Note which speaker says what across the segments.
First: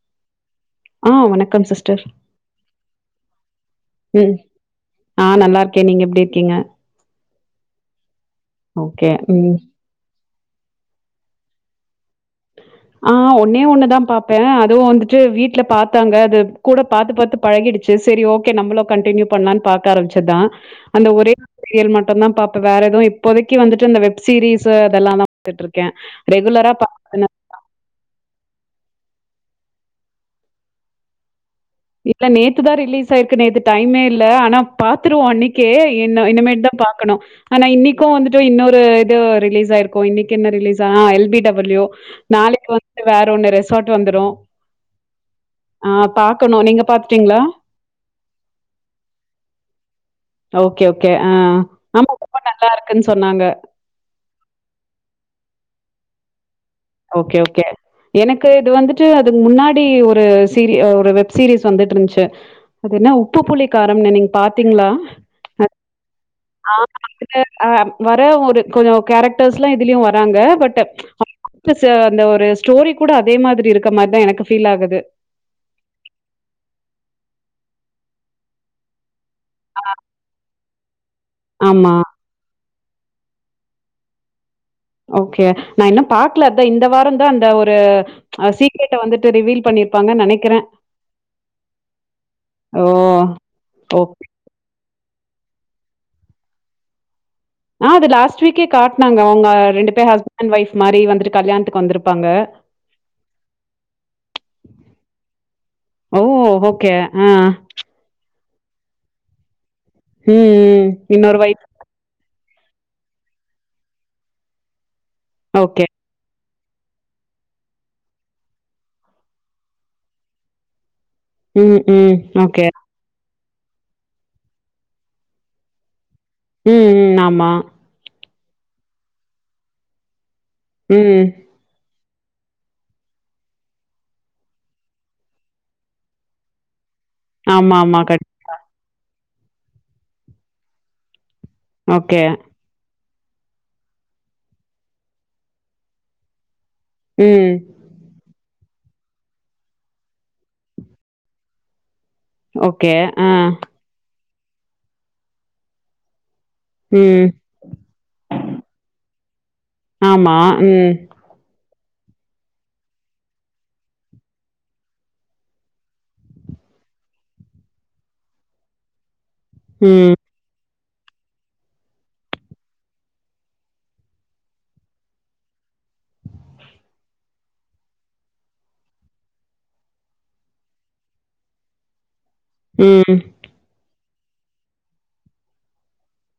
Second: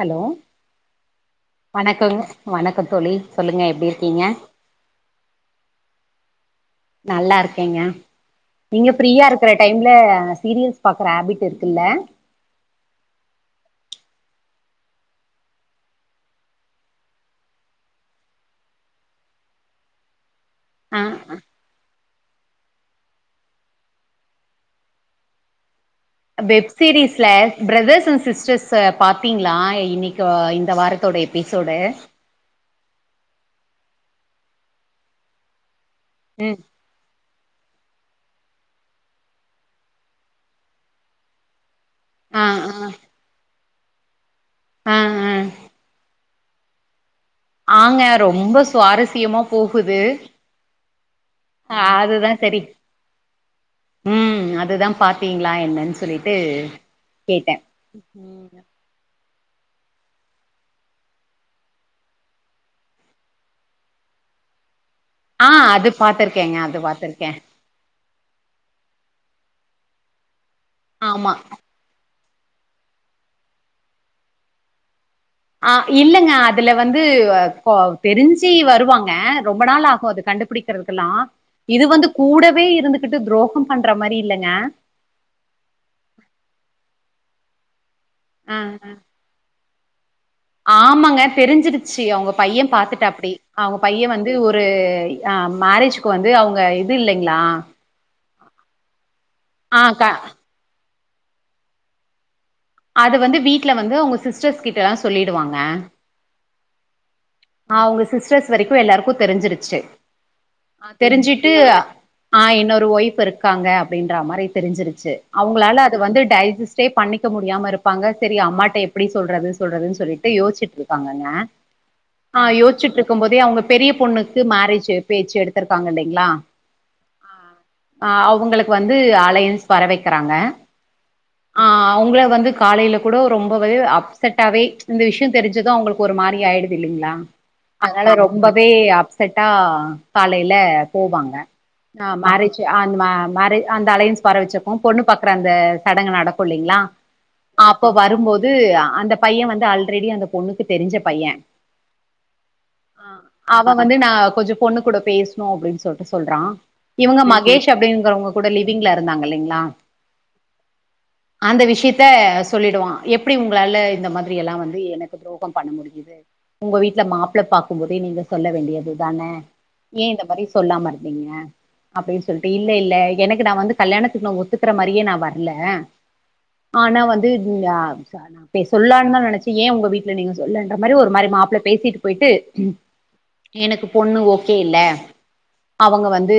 Speaker 1: Hello
Speaker 2: ஆ வணக்கம் sister.
Speaker 1: வணக்கங்க, வணக்கம் தோழி சொல்லுங்க எப்டி இருக்கீங்க?
Speaker 2: ம் ஆ நல்லா இருக்கே. நீங்க எப்டி இருக்கீங்க?
Speaker 1: நல்லா இருக்கேங்க நீங்க
Speaker 2: ஓகே.
Speaker 1: ஃப்ரீயா இருக்கற
Speaker 2: ம்.
Speaker 1: டைம்ல சீரியல்ஸ் பாக்குற ஹேபிட் இருக்குல்ல
Speaker 2: ஆ ஒன்னே ஒண்ணுதா பாப்பே அதுவு வந்துட்டு வீட்ல பாாத்தாங்க அது கூட பாத்து பாத்து பழகிடுச்சு சேரி ஓகே நம்மளு கண்டினியூ பண்லானு பாக்க ஆரம்பிச்சதுதா
Speaker 1: ஆ
Speaker 2: அந்த ஒரே ஒரு சீரியல் மட் டுந்தா பாப்பு வேற எதுவு இப்போதைக்கு வந்துட்டு இந்த வெப் சீரீஸ் அதெல்லாதா பாத்துட்டு இருக்கே ரெகுலரா பா
Speaker 1: ஸ்ல பிரதர்ஸ் அண்ட் சிஸ்டர்ஸ் பாத்தீங்களா இன்னைக்கு இந்த வாரத்தோட எபிசோட
Speaker 2: த்துதா ரிலீஸ் ஆயிருக்கு நேத்து இது டைமே இல்ல ஆனா பாத்துருவோ இன்னு அன்னைக்கே
Speaker 1: ம்
Speaker 2: இன்னுமேட்டுதா பாக்கணு ஆனா இன்னைக்கு வந்துட்டு இன்னொரு இது ரிலீஸ் ஆயிருக்கு இன்னைக்கு என்ன ரிலீஸ் ஆ எல் பி டபிள்யூ
Speaker 1: ஆ
Speaker 2: நாளைக்கு
Speaker 1: ஆ
Speaker 2: வந்து வேற ஒன்னு ரெசார்ட் வந்துரு
Speaker 1: ஆ ஆ
Speaker 2: ஆ பா க்கணு நீங்க பாத்துட்டீங்ளா
Speaker 1: ஆங்க ரொம்ப சுவாரஸ்யமா போகுது
Speaker 2: ஓகே ஓகே ஆ ஆமா
Speaker 1: அதுதா
Speaker 2: ரொம்ப
Speaker 1: சரி
Speaker 2: நல்லா இருக்குன் சொன்னாங்க
Speaker 1: ம் அதுதா பாத்திங்ளா என்னன் சொல்லிட்டு
Speaker 2: ஓகே
Speaker 1: கேட்டே
Speaker 2: ஓகே எனக்கு இது வந்துட்டு முன்னாடி ஒரு சீ ஒரு வெப் சீரிஸ் வந்துட்ருந்துச்சு அது என்ன உப்பு புளி காரம்னு நீங்க பாத்திங்ளா
Speaker 1: ஆ அது பாத்திருக்கேங்க
Speaker 2: ஆ
Speaker 1: அது பாத்திருக்கே
Speaker 2: அதுல ஆ வர ஒரு கொஞ்சொ கேரக்டர்ஸ்லா இதுலயு வராங்க பட்
Speaker 1: ஆமா
Speaker 2: [inaudible] அந்த ஒரு ஸ்டோரி கூட அதே மாரி இருக்க மாரிதா எனக்கு ஃபீல் ஆகுது
Speaker 1: ஆ இல்லங்க அதுல வந்து அ ப தெரிஞ்சி வருவாங்க ரொம்ப நாள் ஆகு அது கண்டுபிடிக்கிறதுக்கெலா இது
Speaker 2: ஆமா.
Speaker 1: வந்து கூட வே இருந்துகிட்டு துரோகம் பண்ற மாரி இல்லங்க
Speaker 2: ஓகே நா இன்னு பாக்ல அதா இந்த வாரந்தா அந்த ஒரு ஆ சீக்ரெட்ட வந்துட்டு ரிவீல் பண்ணிருப்
Speaker 1: ஆமாங்க தெரிஞ்சிருச்சி அவுங்க பைய
Speaker 2: ஓ!
Speaker 1: பாத்துட்டாப்டி அவுங்க பைய
Speaker 2: ஓகே.
Speaker 1: வந்து ஒரு ஆ மேரேஜ்க்கு வந்து அவுங்க இது இல்லைங்
Speaker 2: ஆ அது லாஸ்ட் வீக்கே காட்னாங்க அவங்க
Speaker 1: ஆ
Speaker 2: ரெண்டு
Speaker 1: க
Speaker 2: பேர் ஹஸ்பண்ட் அண்டு ஒய்ஃப் மாரி வந்துட்டு கல்யாணத்துக்கு வந்துருப்பாங்க
Speaker 1: அது வந்து வீட்ல வந்து அவுங்க சிஸ்டர்ஸ் கிட்டல்லா சொல்லிடுவாங்க
Speaker 2: ஓ! ஓகே. ஆ.
Speaker 1: அவுங்க சிஸ்டர்ஸ் வரைக்கு எல்லாருக்கு தெரிஞ்சிருச்சி
Speaker 2: ம், ம்.
Speaker 1: ஆ
Speaker 2: இன்னொரு
Speaker 1: தெரிஞ்சிட்டு
Speaker 2: ஒய்ஃப்.
Speaker 1: ஆ இன்னொரு ஒய்ஃப் இருக்காங்க அப்படின்ற மாரி தெரிஞ்சிருச்சி அவுங்களால
Speaker 2: ஓகே.
Speaker 1: அது வந்து டைஜஸ் டே பண்ணிக்க முடியாம இருப்பாங்க செரி அம்மாட்ட எப்படி சொல்றது சொல்றதுன் சொல்லிட்டு யோசிச்சிட்ரு
Speaker 2: ம் ம்
Speaker 1: ஆ
Speaker 2: ஓகே.
Speaker 1: யோச்சிட்டுருக்கும் போதே அவுங்க பெரிய பொண்ணுக்கு மேரேஜ் பேச்சி எடுத்திருக்காங்க இன்னக்
Speaker 2: ம் ம் ஆமா
Speaker 1: உங்களுக்கு வந்து அலையன்ஸ் வர வெக்கிறாங்க
Speaker 2: ம்
Speaker 1: அவுங்கள வந்து காலேல கூட ரொம்பவே அப்செட்டாவே இந்த விஷ்யோ தெரிஞ்சது அவுங்களுக்கு ஒரு மாரி ஆயிடு துல்லைங்ளா
Speaker 2: ஆமாமா.
Speaker 1: அதனால
Speaker 2: கண்
Speaker 1: ரொம்பவே அப்செட்டா காலேல போவாங்க ஆ
Speaker 2: ஓகே.
Speaker 1: மேரேஜி ஆ அந்த மேம் மேரேஜ் அந்த அலையன்ஸ் வர வச்சப்போ பொண்ணு பாக்கற அந்த சடங்கு நடக்குல்லைங்ளா
Speaker 2: ம்.
Speaker 1: அப்ப வரும்போது அந்த பையே வந்து அல்ரெடி அந்த பொண்ணுக்கு தெரிஞ்ச பையே ஆ அவ வந்து நா கொஞ்சோ பொண்ணு கூட பேசுணு அப்டின் சொல்ட்டு சொல்றா இவுங்க
Speaker 2: ம்.
Speaker 1: மகேஷ் அப்டிங்கறவங்க கூட லிவிங்ல இருக் இருந்தாங்க இல்லைங்ளா
Speaker 2: ஆமா ம்
Speaker 1: அந்த விஷயத்த சொல்லிடுவா எப்டி உங்களால இந்த மாதிரியெல்லா வந்து எனக்கு துரோகம் பண்ண முடியிது உங்க வீட்ல மாப்ள பாக்கும் போதே நீங்க சொல்ல வேண்டியது தான ஏன்
Speaker 2: ம்.
Speaker 1: இந்த மாரி சொல்லாமருக் டிங்க அப்டின்னு சொல்லிட்டு இல்ல இல்ல எனக்கு நா வந்து கல்யாணத்துக்கு நா ஒத்துக்கற மாரியே நா வரல ஆனா வந்து ஆ நா பே சொல்லான் தா நெனைச்சே ஏ உங்க வீட்ல நீங்க சொல்லன்ற மாரி ஒரு மாரி மாப் உள்ள பேசீட்டு போயிட்டு
Speaker 2: ம்.
Speaker 1: எனக்கு பொண்ணு ஓகே இல்ல அவுங்க வந்து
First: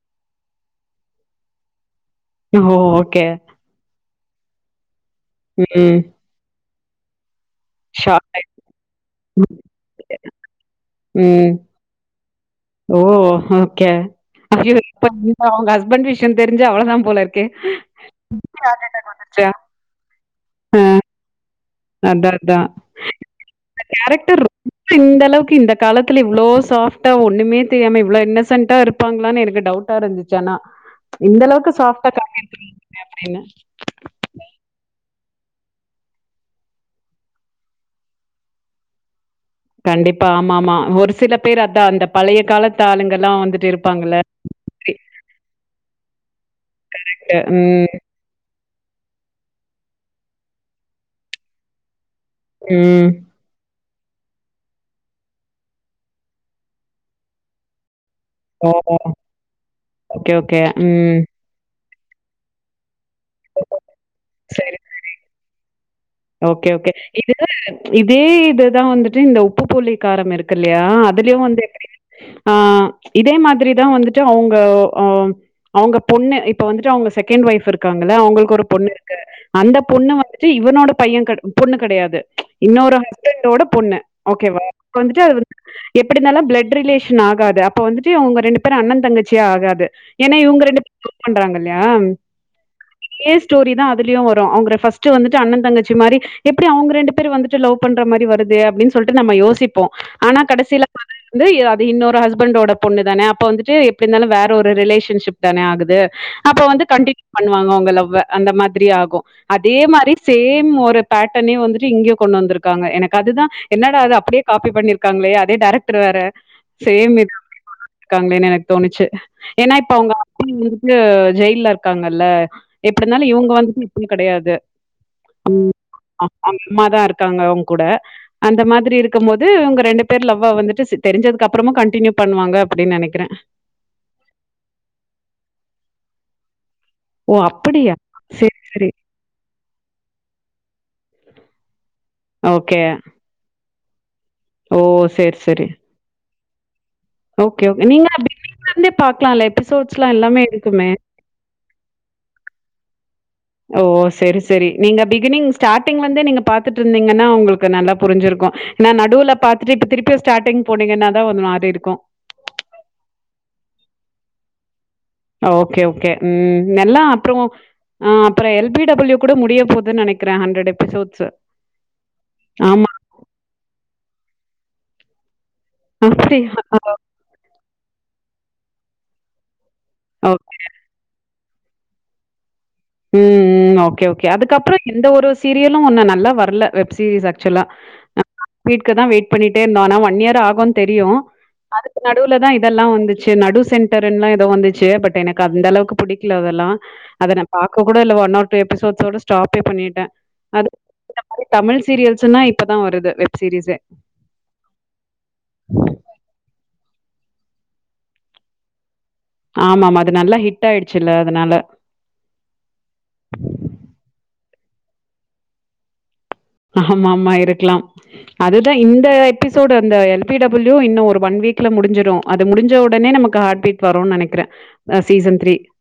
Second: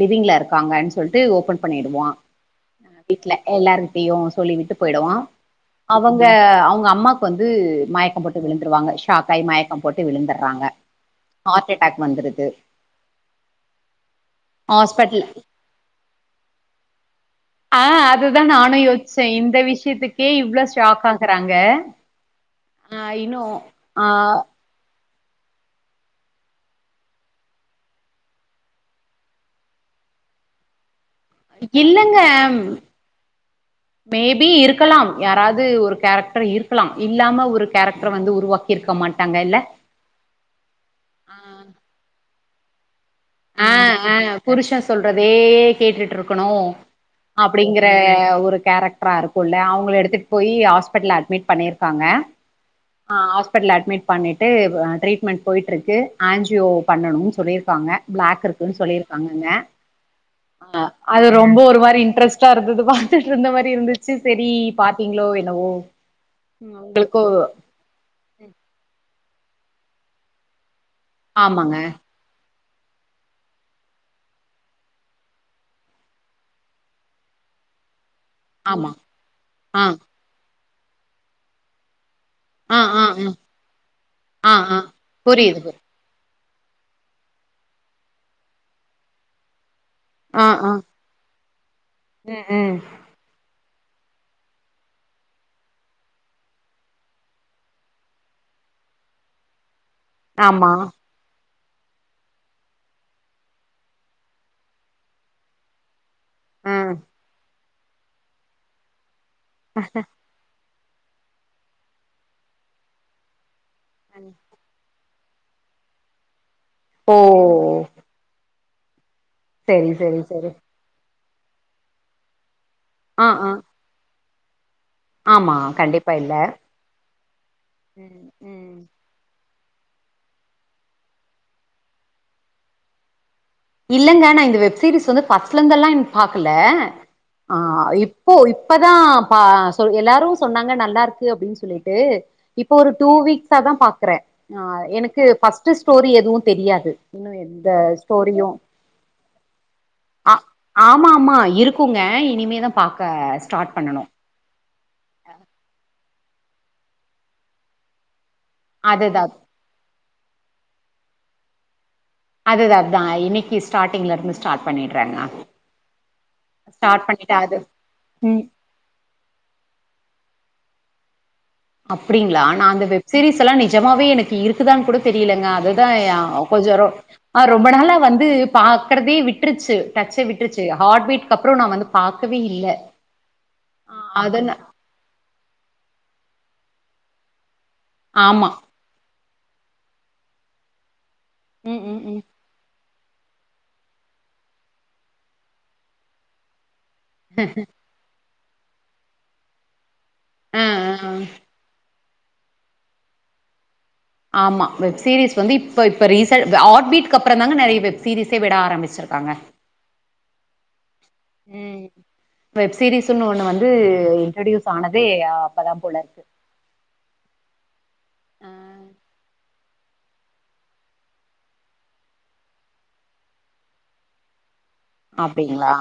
Speaker 1: லிவிங்ல இருக்காங்கன்னு சொல்ட்டு ஓபன் பண்ணிடுவா
Speaker 2: ம் ஓ ஓகே
Speaker 1: எப்டியு சொல்லி விட்டு போய்டுவா
Speaker 2: ம்.
Speaker 1: அவங்க அவங்க அம்மாக்கு வந் து மயக்கோ
Speaker 2: ஷாக்
Speaker 1: போட்டு
Speaker 2: ஆயி
Speaker 1: விழுந்துருவாங்க ஷாக்காயி மயக்கோ போட்டு விழுந்துறாங்க
Speaker 2: ம்.
Speaker 1: ஹார்ட் அட்டாக் வந்
Speaker 2: ஓ ஓகே அய்யயோ இப்ப
Speaker 1: ஹாஸ்பிட்டல்
Speaker 2: அவங்க அவுங்க ஹஸ்பண்ட் விஷ்யோ தெரிஞ்சா அவ்ளோதா போலருக்கே
Speaker 1: ஆ அதுதா நானு யோசிச்சே இந்த விஷ்யத்துக் கே இவ்ளோ
Speaker 2: ஆ.
Speaker 1: ஷாக்காகறாங்க
Speaker 2: அதான், அதான்.
Speaker 1: ஆ இன்னு ஆ
Speaker 2: இந்தளவுக்கு இந்த காலத்துல இவ்ளோ சாஃப்டா ஒண்ணுமே தெரியாம இவ்ளோ இன்னசன்ட்டா இருப்பாங்ளான்னு எனக்கு டவுட் டா இருந்துச்சி ஆனா இந்த அளவுக்கு சாஃப்ட்டா
Speaker 1: இல்லங்க
Speaker 2: காட்டியிருப்பாங்க அப்படின்னு.
Speaker 1: மே பி இருக்கலாம் யாராது ஒரு கேரக்டர் இருக்கலாம் இல்லாம ஒரு கேரக்டர வந்து உருவாக்கிருக்க மாட்
Speaker 2: கண்டிப்பா ஆமா ஆமா ஒரு சில பேரு அதா அந்த பழைய காலத்து ஆளுங்கெல்லா
Speaker 1: ஆ
Speaker 2: வந்துட்டு
Speaker 1: ஆ
Speaker 2: இருப்பாங்க
Speaker 1: புருஷன் சொல்றதே கேட்டுட்டு இருக்கணு அப்டிங்கற
Speaker 2: ம்.
Speaker 1: ஒரு கேரக்டரா இருக்குல்ல அவு வுங்கள எடுத்துட் போயி ஹாஸ்பெட்டல்ல அட்மிட் பண்ணியிருக்காங்க
Speaker 2: ம்.
Speaker 1: ஹாஸ்பெட்டல்ல அட்மிட் பண்ணிட்டு அ ட்ரீட்மெண்ட் போயிட்ருக்கு ஆன்ஜியோ பண்ணணுன் சொல்லியிருக்காங்க பிளாக்கிருக்குன்னு
Speaker 2: ஓ!
Speaker 1: சொல்லிருக்காங்கங்க
Speaker 2: ஓகே, ஓகே. ம்.
Speaker 1: அ டாரெஸ்ட்டாருந்தது பாத்துட்டு இருந்த மாரி இருந்துச்சு செரி
Speaker 2: சரி.
Speaker 1: பாத்தீங்ளோ என்னவோ
Speaker 2: ஓகே
Speaker 1: ம்
Speaker 2: ஓகே
Speaker 1: உங்களுக்கோ
Speaker 2: இதுத்து இதே இதுதா வந்துட் டு இந்த உப்பு புளி காரமிருக்கில்லையா அதுலே வந்து [inaudible]
Speaker 1: ஆமாங்க. [inaudible]
Speaker 2: இதே மாதிரிதா வந்துட்டு அவங்க ஆ அவங்க பொண்ணு இப்ப வந்துட்டு அவங்க செகண்ட் ஒய்ஃப் இருக்கு ங்கள அவுங்களுக்கு ஒரு
Speaker 1: ஆமா.
Speaker 2: பொண்ணுருக்கு அந்த
Speaker 1: ஆ.
Speaker 2: பொண்ணு வந்துட்டு இவனோட பையே பொண்ணு கடையாது
Speaker 1: ஆ
Speaker 2: இன்னொரு
Speaker 1: ஆ ஆ.
Speaker 2: ஹஸ்பண்டோட பொண்ணு
Speaker 1: ஆ
Speaker 2: ஓகேவா
Speaker 1: ஆ
Speaker 2: வந்துட்டு அது
Speaker 1: புரியுது புரி
Speaker 2: எப்பிடினாலும் ப்ளட் ரிலேஷன் ஆகாது அப்போ வந்துட்டு அவுங்க ரெண்டு பேரு அண்ணன் தங்கச்சி ஆகாது ஏன்னா
Speaker 1: ஆ
Speaker 2: இவுங்க
Speaker 1: ஆ
Speaker 2: ரெண்டு பேரு லவ் பண்றாங்கல்லையா
Speaker 1: ம் ம்
Speaker 2: சேம் ஸ்டோரி தா அதுலியு வரு அவுங்க ஃப்ஸ்ட்டுவந்துட்டு அண்ணன் தங்கச்சி மாரி எப்பிடி அவுங்க ரெண்டு பேர் வந்துட்டு லவ் பண்ற மாரி வருது அப்டின்னு சொல்ட்டு நம்ம யோசிப்போ ஆனா
Speaker 1: ஆமா
Speaker 2: கடைசியில [inaudible] வந்து அ இன்னொரு ஹஸ்பண்டோட பொண்ணு தான அப்ப வந்துட்டு எப்பிடி இருந்தாலு வேற ஒரு ரிலேஷன்ஷிப் தான ஆகுது அப்ப வந்து
Speaker 1: ம்
Speaker 2: கண்டினியூ பண்ணுவாங்க அவங்க லவ்வ அந்த மாதிரி ஆகு அதே மாதிரி சேம் ஒரு பேட்டர்னே வந்துட்டு இங்கே கொண்டு வந்திருக்காங்க எனக்கு அதுதா என்னட அது அப்டியே காபி பண்ணி இருக்காங்களே அதே டேரக்டர் வேற சேம்
Speaker 1: ஓ
Speaker 2: இது இருக்காங்களேன்னு எனக்கு தோணுச்சு ஏன்னா
Speaker 1: செரி
Speaker 2: இப்ப அவங்க
Speaker 1: செரி
Speaker 2: அப்ப
Speaker 1: செரி
Speaker 2: வந்துட்டு ஜெயில்ல இருக்காங்கல்ல எப்டினாலு
Speaker 1: ஆ ஆ
Speaker 2: இவங்க வந்துட்டு [unintelligible] கடையாது
Speaker 1: ஆமா கண்டிப்பா இல்ல
Speaker 2: அம்மாதா இருக்காங்க அவங்க கூட
Speaker 1: ம்
Speaker 2: அந்த
Speaker 1: ம்
Speaker 2: மாதிரி இருக்கு போது து‌ இவங்க ரெண்டு பேர் லவ்வ வந்துட்டு தெரிஞ்சதுக்கு அப்புறமு கண்டினியூ பண்ணுவாங்க அப்டின் நினைக்கிறே
Speaker 1: இல்லங்க நா இந்த வெப் சீரிஸ் வந்து ஃபர்ஸ்ட்ல இருந்து எல்லா பாக்கல
Speaker 2: ஓ
Speaker 1: ஆ
Speaker 2: அப்டியா
Speaker 1: இப்போ
Speaker 2: சேரி சேரி
Speaker 1: இப்பதா சொ எல்லாரு சொன்னாங்க ந நல்லா இருக்கு அப்டின்னு சொல்லிட்டு இப்ப
Speaker 2: ஓகே
Speaker 1: ஒரு டூ வீக்ஸா தா பாக்றே ஆ
Speaker 2: ஓ
Speaker 1: எனக்கு
Speaker 2: சேரி சேரி
Speaker 1: பஃர்ஸ்ட்டு ஸ்டோரி எதுவு தெரியாது இன்னு
Speaker 2: ஓகே
Speaker 1: எந்த
Speaker 2: ஓகே நீங்க
Speaker 1: ஸ்டோரியு
Speaker 2: பிகினிங்ல இருந்தே பாக்கலாம்ல எபிசோட்ஸ்லா
Speaker 1: ஆ
Speaker 2: எல்லாமே இருக்குமே
Speaker 1: ஆமா ஆமா இருக்குங்க இனிமே
Speaker 2: ஓ செரி செரி நீங்க பிகினிங் ஸ்டார்டிங்ல வந்து நீங்க பாத்துட்டு இருந்தீங்கன்னா உங்களுக்கு நல்லா புரிஞ்சிருக்கு எனா
Speaker 1: அதுதா
Speaker 2: நடுவுல பாத்துட்டு இப்ப திருப்பி யஸ் ஸார்டிங் போனீங்கன்னா தா ஒந் மாரி இருக்கு
Speaker 1: அது அது தா இன்னிக்கி ஸ்ட்டாடி்ங் ல இருந்து ஸ்டார்ட் பண்ணிரு
Speaker 2: ஓகே ஓகே ம் நல்லா
Speaker 1: ஸ்டார்ட் பண்ணிட்டு
Speaker 2: அப்றோ
Speaker 1: அது
Speaker 2: ஆ
Speaker 1: ம்
Speaker 2: அப்றோ எல் பி டபிள்யூ கூட முடிய போதுன்னு நினக் இருக்ற ஹண்ட்ரட் எஃபிசோட்
Speaker 1: அப்டிங்களா நா அந்த வெப்சீரிஸ் எல்லா நிஜமாவே எனக்கு இருக்குதான்னு கூட தெரியலங்க அதுதா ஆ
Speaker 2: அப்படியா?
Speaker 1: கொஞ்ச ரோ ரொம்ப நாளா வந்து பாக்றதே விட்ருச்சு டச்சே
Speaker 2: ஓகே.
Speaker 1: விட்ருச்சு ஹார்ட் பீட் அப்றோ நா வந்து பாக்கவே இல்ல
Speaker 2: ம் ம் ஓகே ஓகே
Speaker 1: அதன
Speaker 2: அதுக்கப்றோ எந்த ஒரு சீரியலு ஒன்னு நல்லா வரல வெப் சீரிஸ் ஆக்சுவலா
Speaker 1: ஆமா
Speaker 2: வீட்க்கு தா வெயிட் பண்ணிட்டே இருந்தோ ஆனா ஒன் இயர் ஆகுன் தெரியு
Speaker 1: ம்
Speaker 2: அதுக்கு
Speaker 1: ம் ம்
Speaker 2: நடுவுலதா இதெல்லா வந்து சே நடு சென்டர்ன்னு எதோ வந்துச்சு பட் எனக்கு அந்த அளவுக்கு புடிக்கல அதெல்லா
Speaker 1: ஹஹ
Speaker 2: இப்ப கூட இல்ல ஒன் ஆர் டூ எபிசோட் ஸ்டாப்பே பண்ணிட்டே
Speaker 1: ஆ
Speaker 2: அத்
Speaker 1: ஆ ஆ
Speaker 2: மாதிர தமிழ் சீரியல்ஸ்ன்னா இப்பதா வருது வெப் சீரிஸ்ஸே
Speaker 1: ஆமா வெப்சீரிஸ் வந்து இப்ப இப்ப ரீசல் ஹாட்பீட் அப்ற தாங்க நறைய வெப்சீரீஸ்ஸே விட ஆரம்பிச்சிருக்கு
Speaker 2: ஆமமா அது நல்லா ஹிட் ஆயிடுச்சுல்ல அதனால
Speaker 1: வெப்சீரிஸ்ன்னு ஒண்ணு வந்து இன்ட்ரடியூஸ் ஆனதே அப்பதா போல
Speaker 2: ஆமா ஆமா இருக்கலாம் அதுதா இந்த எபிசோ சோட் அந்த எல் பி பிள்யூ இன்னு ஒரு ஒன் வீக்ல முடி்ஞ்சிடு அது முடி்ஞ்ச உடனே நமக்கு ஹார்ட்பீட் வரும்னு நினைக்கிறே ஆ சீசன் த்ரீ
Speaker 1: அப்டிங்களா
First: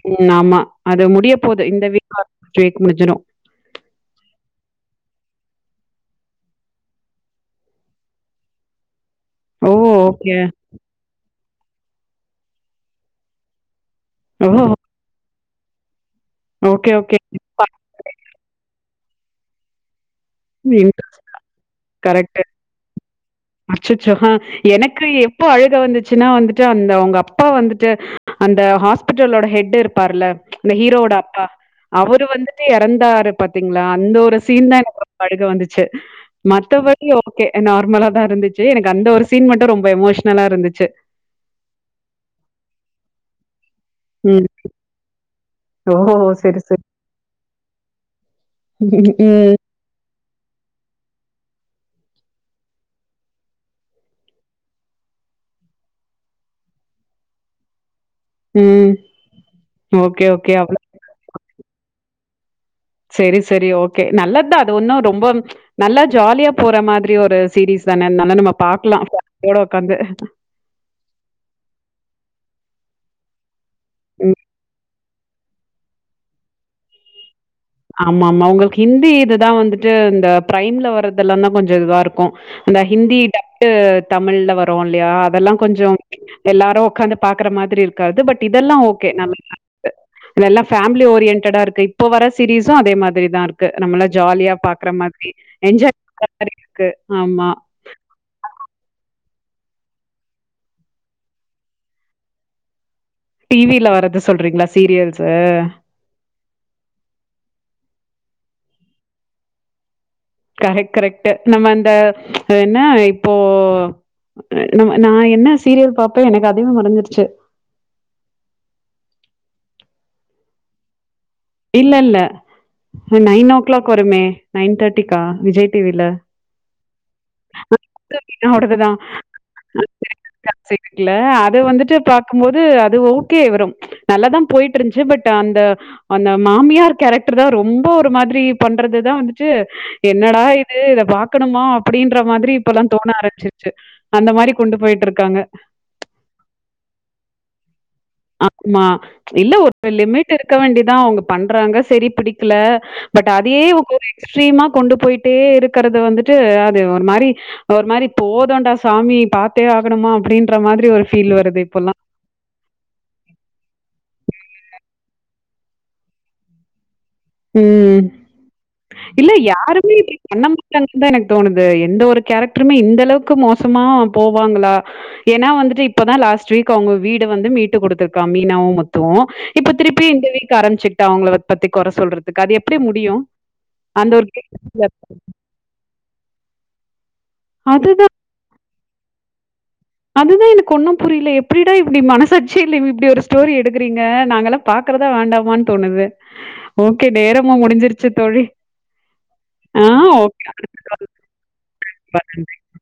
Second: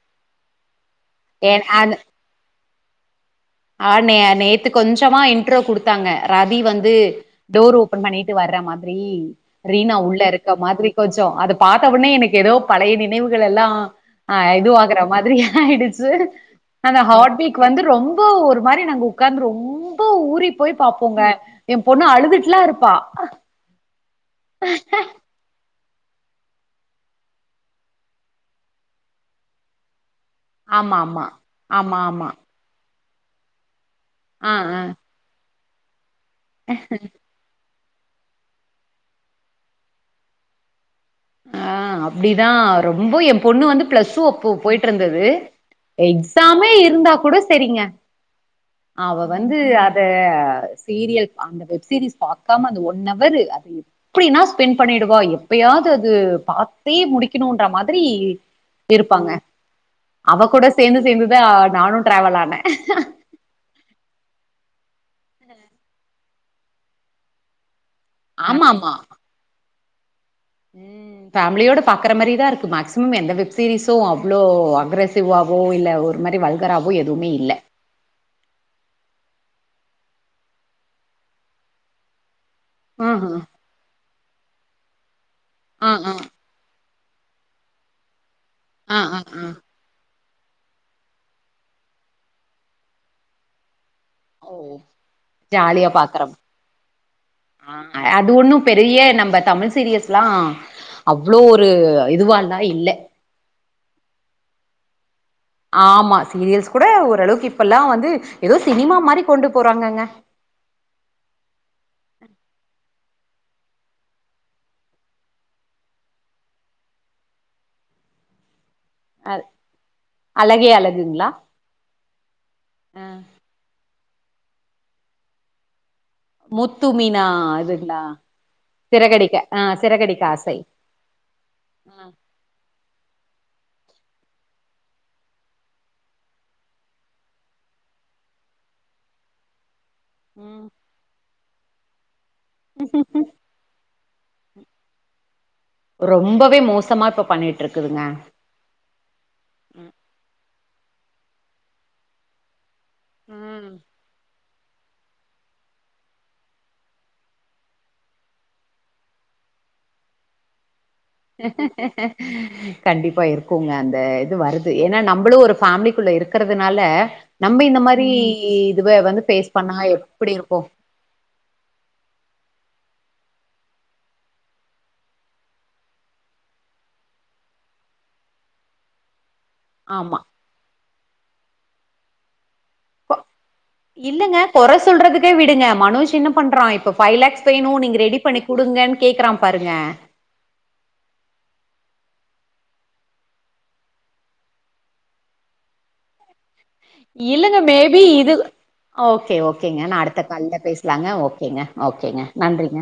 Speaker 2: ம் ஆமா அது முடிய
Speaker 1: ஏ
Speaker 2: போது இந்த
Speaker 1: அது
Speaker 2: வீக் [unintelligible] முடிஞ்சிடு
Speaker 1: ஆ நே நேத்து கொஞ்சமா இன்ட்ரோ குடுத்தாங்க ரதி வந்து டோர் ஓபன் பண்ணிட்டு வர மாதிரி
Speaker 2: ஓ!
Speaker 1: ரீனா உள்ள
Speaker 2: ஓகே.
Speaker 1: இருக்க மாதிரி கொஞ்ச அத பாத்த உடனே எனக்கு ஏதோ பழைய நினைவுகள் எல்லா அ
Speaker 2: ஓ!
Speaker 1: எதுவாகுற மாதிரி ஆயிடுச்சு
Speaker 2: ஓகே,
Speaker 1: அந்த
Speaker 2: ஓகே.
Speaker 1: ஹாட்பீக் வந்து ரொம் ஒரு மாதிரி நாங்க உட்கார்ந்து ரொம் போ ஊறி போய்
Speaker 2: இன்ட்ரெஸ்ட்
Speaker 1: பாப்போங்க எ பொண்ணு
Speaker 2: கரெக்ட்டு.
Speaker 1: அழுதுட்லா இருப்பா
Speaker 2: அச்சச்சோ! எனக்கு எப்போ அழுக வந்து ச்சுனா வந்துட்டு அந்த அவ்ங்க அப்பா வந்துட்டு அந்த ஹாஸ்பிட்டலோட ஹெட்டு இருப் பாருல இந்த
Speaker 1: ஆமா
Speaker 2: ஹீரோவோட
Speaker 1: ஆமா
Speaker 2: அப்பா
Speaker 1: ஆமா
Speaker 2: அவரு
Speaker 1: ஆமா
Speaker 2: வந்துட்டு எறந்தாரு பாத்தீங் அந்த ஒரு
Speaker 1: ஆ
Speaker 2: சீன் தா
Speaker 1: ஆ
Speaker 2: எனக்கு ரொம்ப அழுக வந்துச்சு மத்தபடி ஓகே நார் மலா தா இருந்துச்சு எனக்கு அந்த ஒரு சீன் மட்டு ரொம்ப எமோஷ்னலா இருந்துச்சு
Speaker 1: ஆ அப்டிதா ரொம்ப எ பொண்ணு வந்து பிளஸ் ஓ
Speaker 2: ம்.
Speaker 1: அப்ப போய்ட்டு இருந்தது
Speaker 2: ஓ! சரி,
Speaker 1: எக்ஸாமே
Speaker 2: சரி.
Speaker 1: இருந்தா கூட சரிங்க அவ வந்து
Speaker 2: ம்,
Speaker 1: அத ஆ சீரியல் அந்த வெப் சீரிஸ் பாக்காம அது ஒன் அவரு அது எப்டினா ஸ்பெண்ட் பண்ணிடுவா எப்பயாது அது பாத்தே முடிக்கணுன்ற மாதி ரி
Speaker 2: ம்.
Speaker 1: இருப்பாங்க
Speaker 2: ஓகே,
Speaker 1: அவ
Speaker 2: ஓகே.
Speaker 1: கூட
Speaker 2: அவ்ளோ
Speaker 1: சேர்ந்து சேர்ந்துதா நானு டிராவல் ஆனே
Speaker 2: செரி செரி ஓகே நல்லத் தா அது ஒன்னும் ரொம்ப நல்லா ஜாலியா போற மாதிரி ஒரு சீரீஸ் தான நம்ம பாக்லா யோட உக்காந்து
Speaker 1: உம் ஃபேமிலியோட பாக்குற மாரிதா இருக்கு மேக்சிமம் எந்த வெப் சீரிஸும் அவ்ளோ அக்ரசி வ்வாவோ இல்லை ஒரு மாரி வல்கராவோ எதுவுமே இல்ல
Speaker 2: ஆமா ஆமா உங்களுக்கு ஹிந்தி இதுதா வந்துட்டு இந்த பிரைம்ல வர்றதெல்லா தான் கொஞ்சோ இதுவா இருக்கு அந்த ஹிந்தி
Speaker 1: ஆஹா
Speaker 2: டப்டு தமிழ்ல வரோ இல்லையா அதெல்லா கொஞ்சோ
Speaker 1: ஆ ஆ
Speaker 2: எல்லாரு உக்காந்து பாக்குற மாதிரி இருக்காது பட் இதெல்லாம்
Speaker 1: ஆ
Speaker 2: ஓகே
Speaker 1: ஆ
Speaker 2: நல்ல
Speaker 1: ஆ
Speaker 2: நல்லா ஃபேமிலி ஓரியன்டடா இருக்கு இப்ப வர சீரிஸும் அதே மாதிரிதா இருக்கு நம்மளா
Speaker 1: ஓ
Speaker 2: ஜாலியா பாக்குற மாதிரி
Speaker 1: ஜாலியா
Speaker 2: என்ஜாய் [inaudible]
Speaker 1: பாக்குறோம்
Speaker 2: மாதிரி இருக்கு ஆமா
Speaker 1: ஆ அது ஒண்ணும் பெரிய நம்ம தமிழ் சீரியஸ்லா அவ்ளோ ஒரு இதுவால்லா இல்ல
Speaker 2: டிவில வரது சொல்றீங்களா சீரியல்
Speaker 1: ஆமா சீரியல்ஸ் கூட ஓரளவுக்கு இப்பல்லா வந்து ஏதோ சினிமா மாரி கொண்டு போறாங்கங்க
Speaker 2: கரெட் கரெக்ட்டு நம்ம அந்த என்ன இப்போ நம் நா என்ன சீரியல் பாப்பே எனக்கு அதுமே மறந்துருச்சு
Speaker 1: அத் அழகே அழகுங்ளா
Speaker 2: இல்லல்ல இ நைன் ஓ கிளாக் வருமே நைன் தேர்ட்டிக்கா விஜய் டிவில
Speaker 1: முத்து மீனா அதுங்களா
Speaker 2: யோவோடது தா
Speaker 1: ஆசை
Speaker 2: [unintelligible] அது வந்துட்டு
Speaker 1: ம்
Speaker 2: பாக்கும்போது அதுவு க்கே வரும் நல்லாதா போயிட்டு இருந்துச்சு பட் அந்த அந்த மாமியார் கேரக்டர் தா ரொம்ப ஒரு மாதிரி பண்றதுதான் வந்துட்டு என்னடா
Speaker 1: ம்
Speaker 2: இது இத பாக்கணுமா அப்டின் க்குற மாதிரி இப்பல்லா தோண ஆரமிச்சிச்சு அந்த மாதிரி கொண்டு போயிட்டு இருக்காங்க
Speaker 1: ரொம்பவே மோசமா இப்ப பண்ணிட்டு இருக்குதுங்க
Speaker 2: ஆமா இல்ல ஒரு லிமிட் இருக்க வேண்டித் தா அவங்க பண்றாங்க சரி பிடிக்கல பட் அதே
Speaker 1: ம்
Speaker 2: ஒரு எக்ஸ்ட்ரீமா கொண்டு போயிட்டே இருக்கிறது வந்துட்டு அது ஒரு மாரி ஒரு மாரி போதோண்டா சாமி பாத்தே பாக்கணுமா அப்டின்ற மாதிரி ஒரு ஃப்
Speaker 1: கண்டிப்பா இருக்குங்க அந்த இது வருது ஏன்னா நம் நம்மளு ஒரு ஃபேமிலிக்குள்ள இருக்கறதுனால
Speaker 2: உம் இல்ல
Speaker 1: பேஸ் பண்ணா
Speaker 2: யாருமே இப்டி
Speaker 1: எப்டி
Speaker 2: பண்ண
Speaker 1: இருக்கு
Speaker 2: மாட்டாங்கன்னு தா எனக்கு தோணுது எந்த ஒரு கேரக் டருமே இந்த அளவுக்கு மோசமா போவாங்களா ஏன்னா வந்துட்டு இப்பதான் லாஸ்ட் வீக் அவுங்க வீடு வந்து மீட்டு குடுத்திருக்கா மீனாவும் முத்துவும் இப்போ திருப்பி
Speaker 1: ஆமா
Speaker 2: இந்தவீக்கு ஆரம்பச்சிட்டா அவங்கள பத்தி கொற சொல்றதுக்கு அது எப் டி
Speaker 1: கொ
Speaker 2: முடியும் அந்த ஒரு [inaudible]
Speaker 1: இல்லங்க கொற சொல்றதுக்கே விடுங்க மனோஜ் என்ன பண்றான் இப்ப ஃபைவ் லேக்ஸ் வேணுநீங்க ரெடி பண்ணி குடுங்கன்னு கேக்குறா பாரு
Speaker 2: அதுதா எனக்கு ஒண்ணு புரில எப்டி டா இப்டி மனசாட்சி இல்லாம இப்டி ஒரு ஸ்டோரி எடுக்குறீங்க நாங்க எல்லா பாக்றதா வேண்டாமான்னு தோணுது ஓகே நேரமு
Speaker 1: இல்லங்க மேபி
Speaker 2: முடிஞ்சிருச்சு
Speaker 1: இது
Speaker 2: தோழி
Speaker 1: ஓகே
Speaker 2: ஆ
Speaker 1: ஓகேங்க நா அடுத்த கால்ல
Speaker 2: ஓகே.
Speaker 1: பேசலாங்க ஓகேங்க ஓகேங்க நன்றிங்க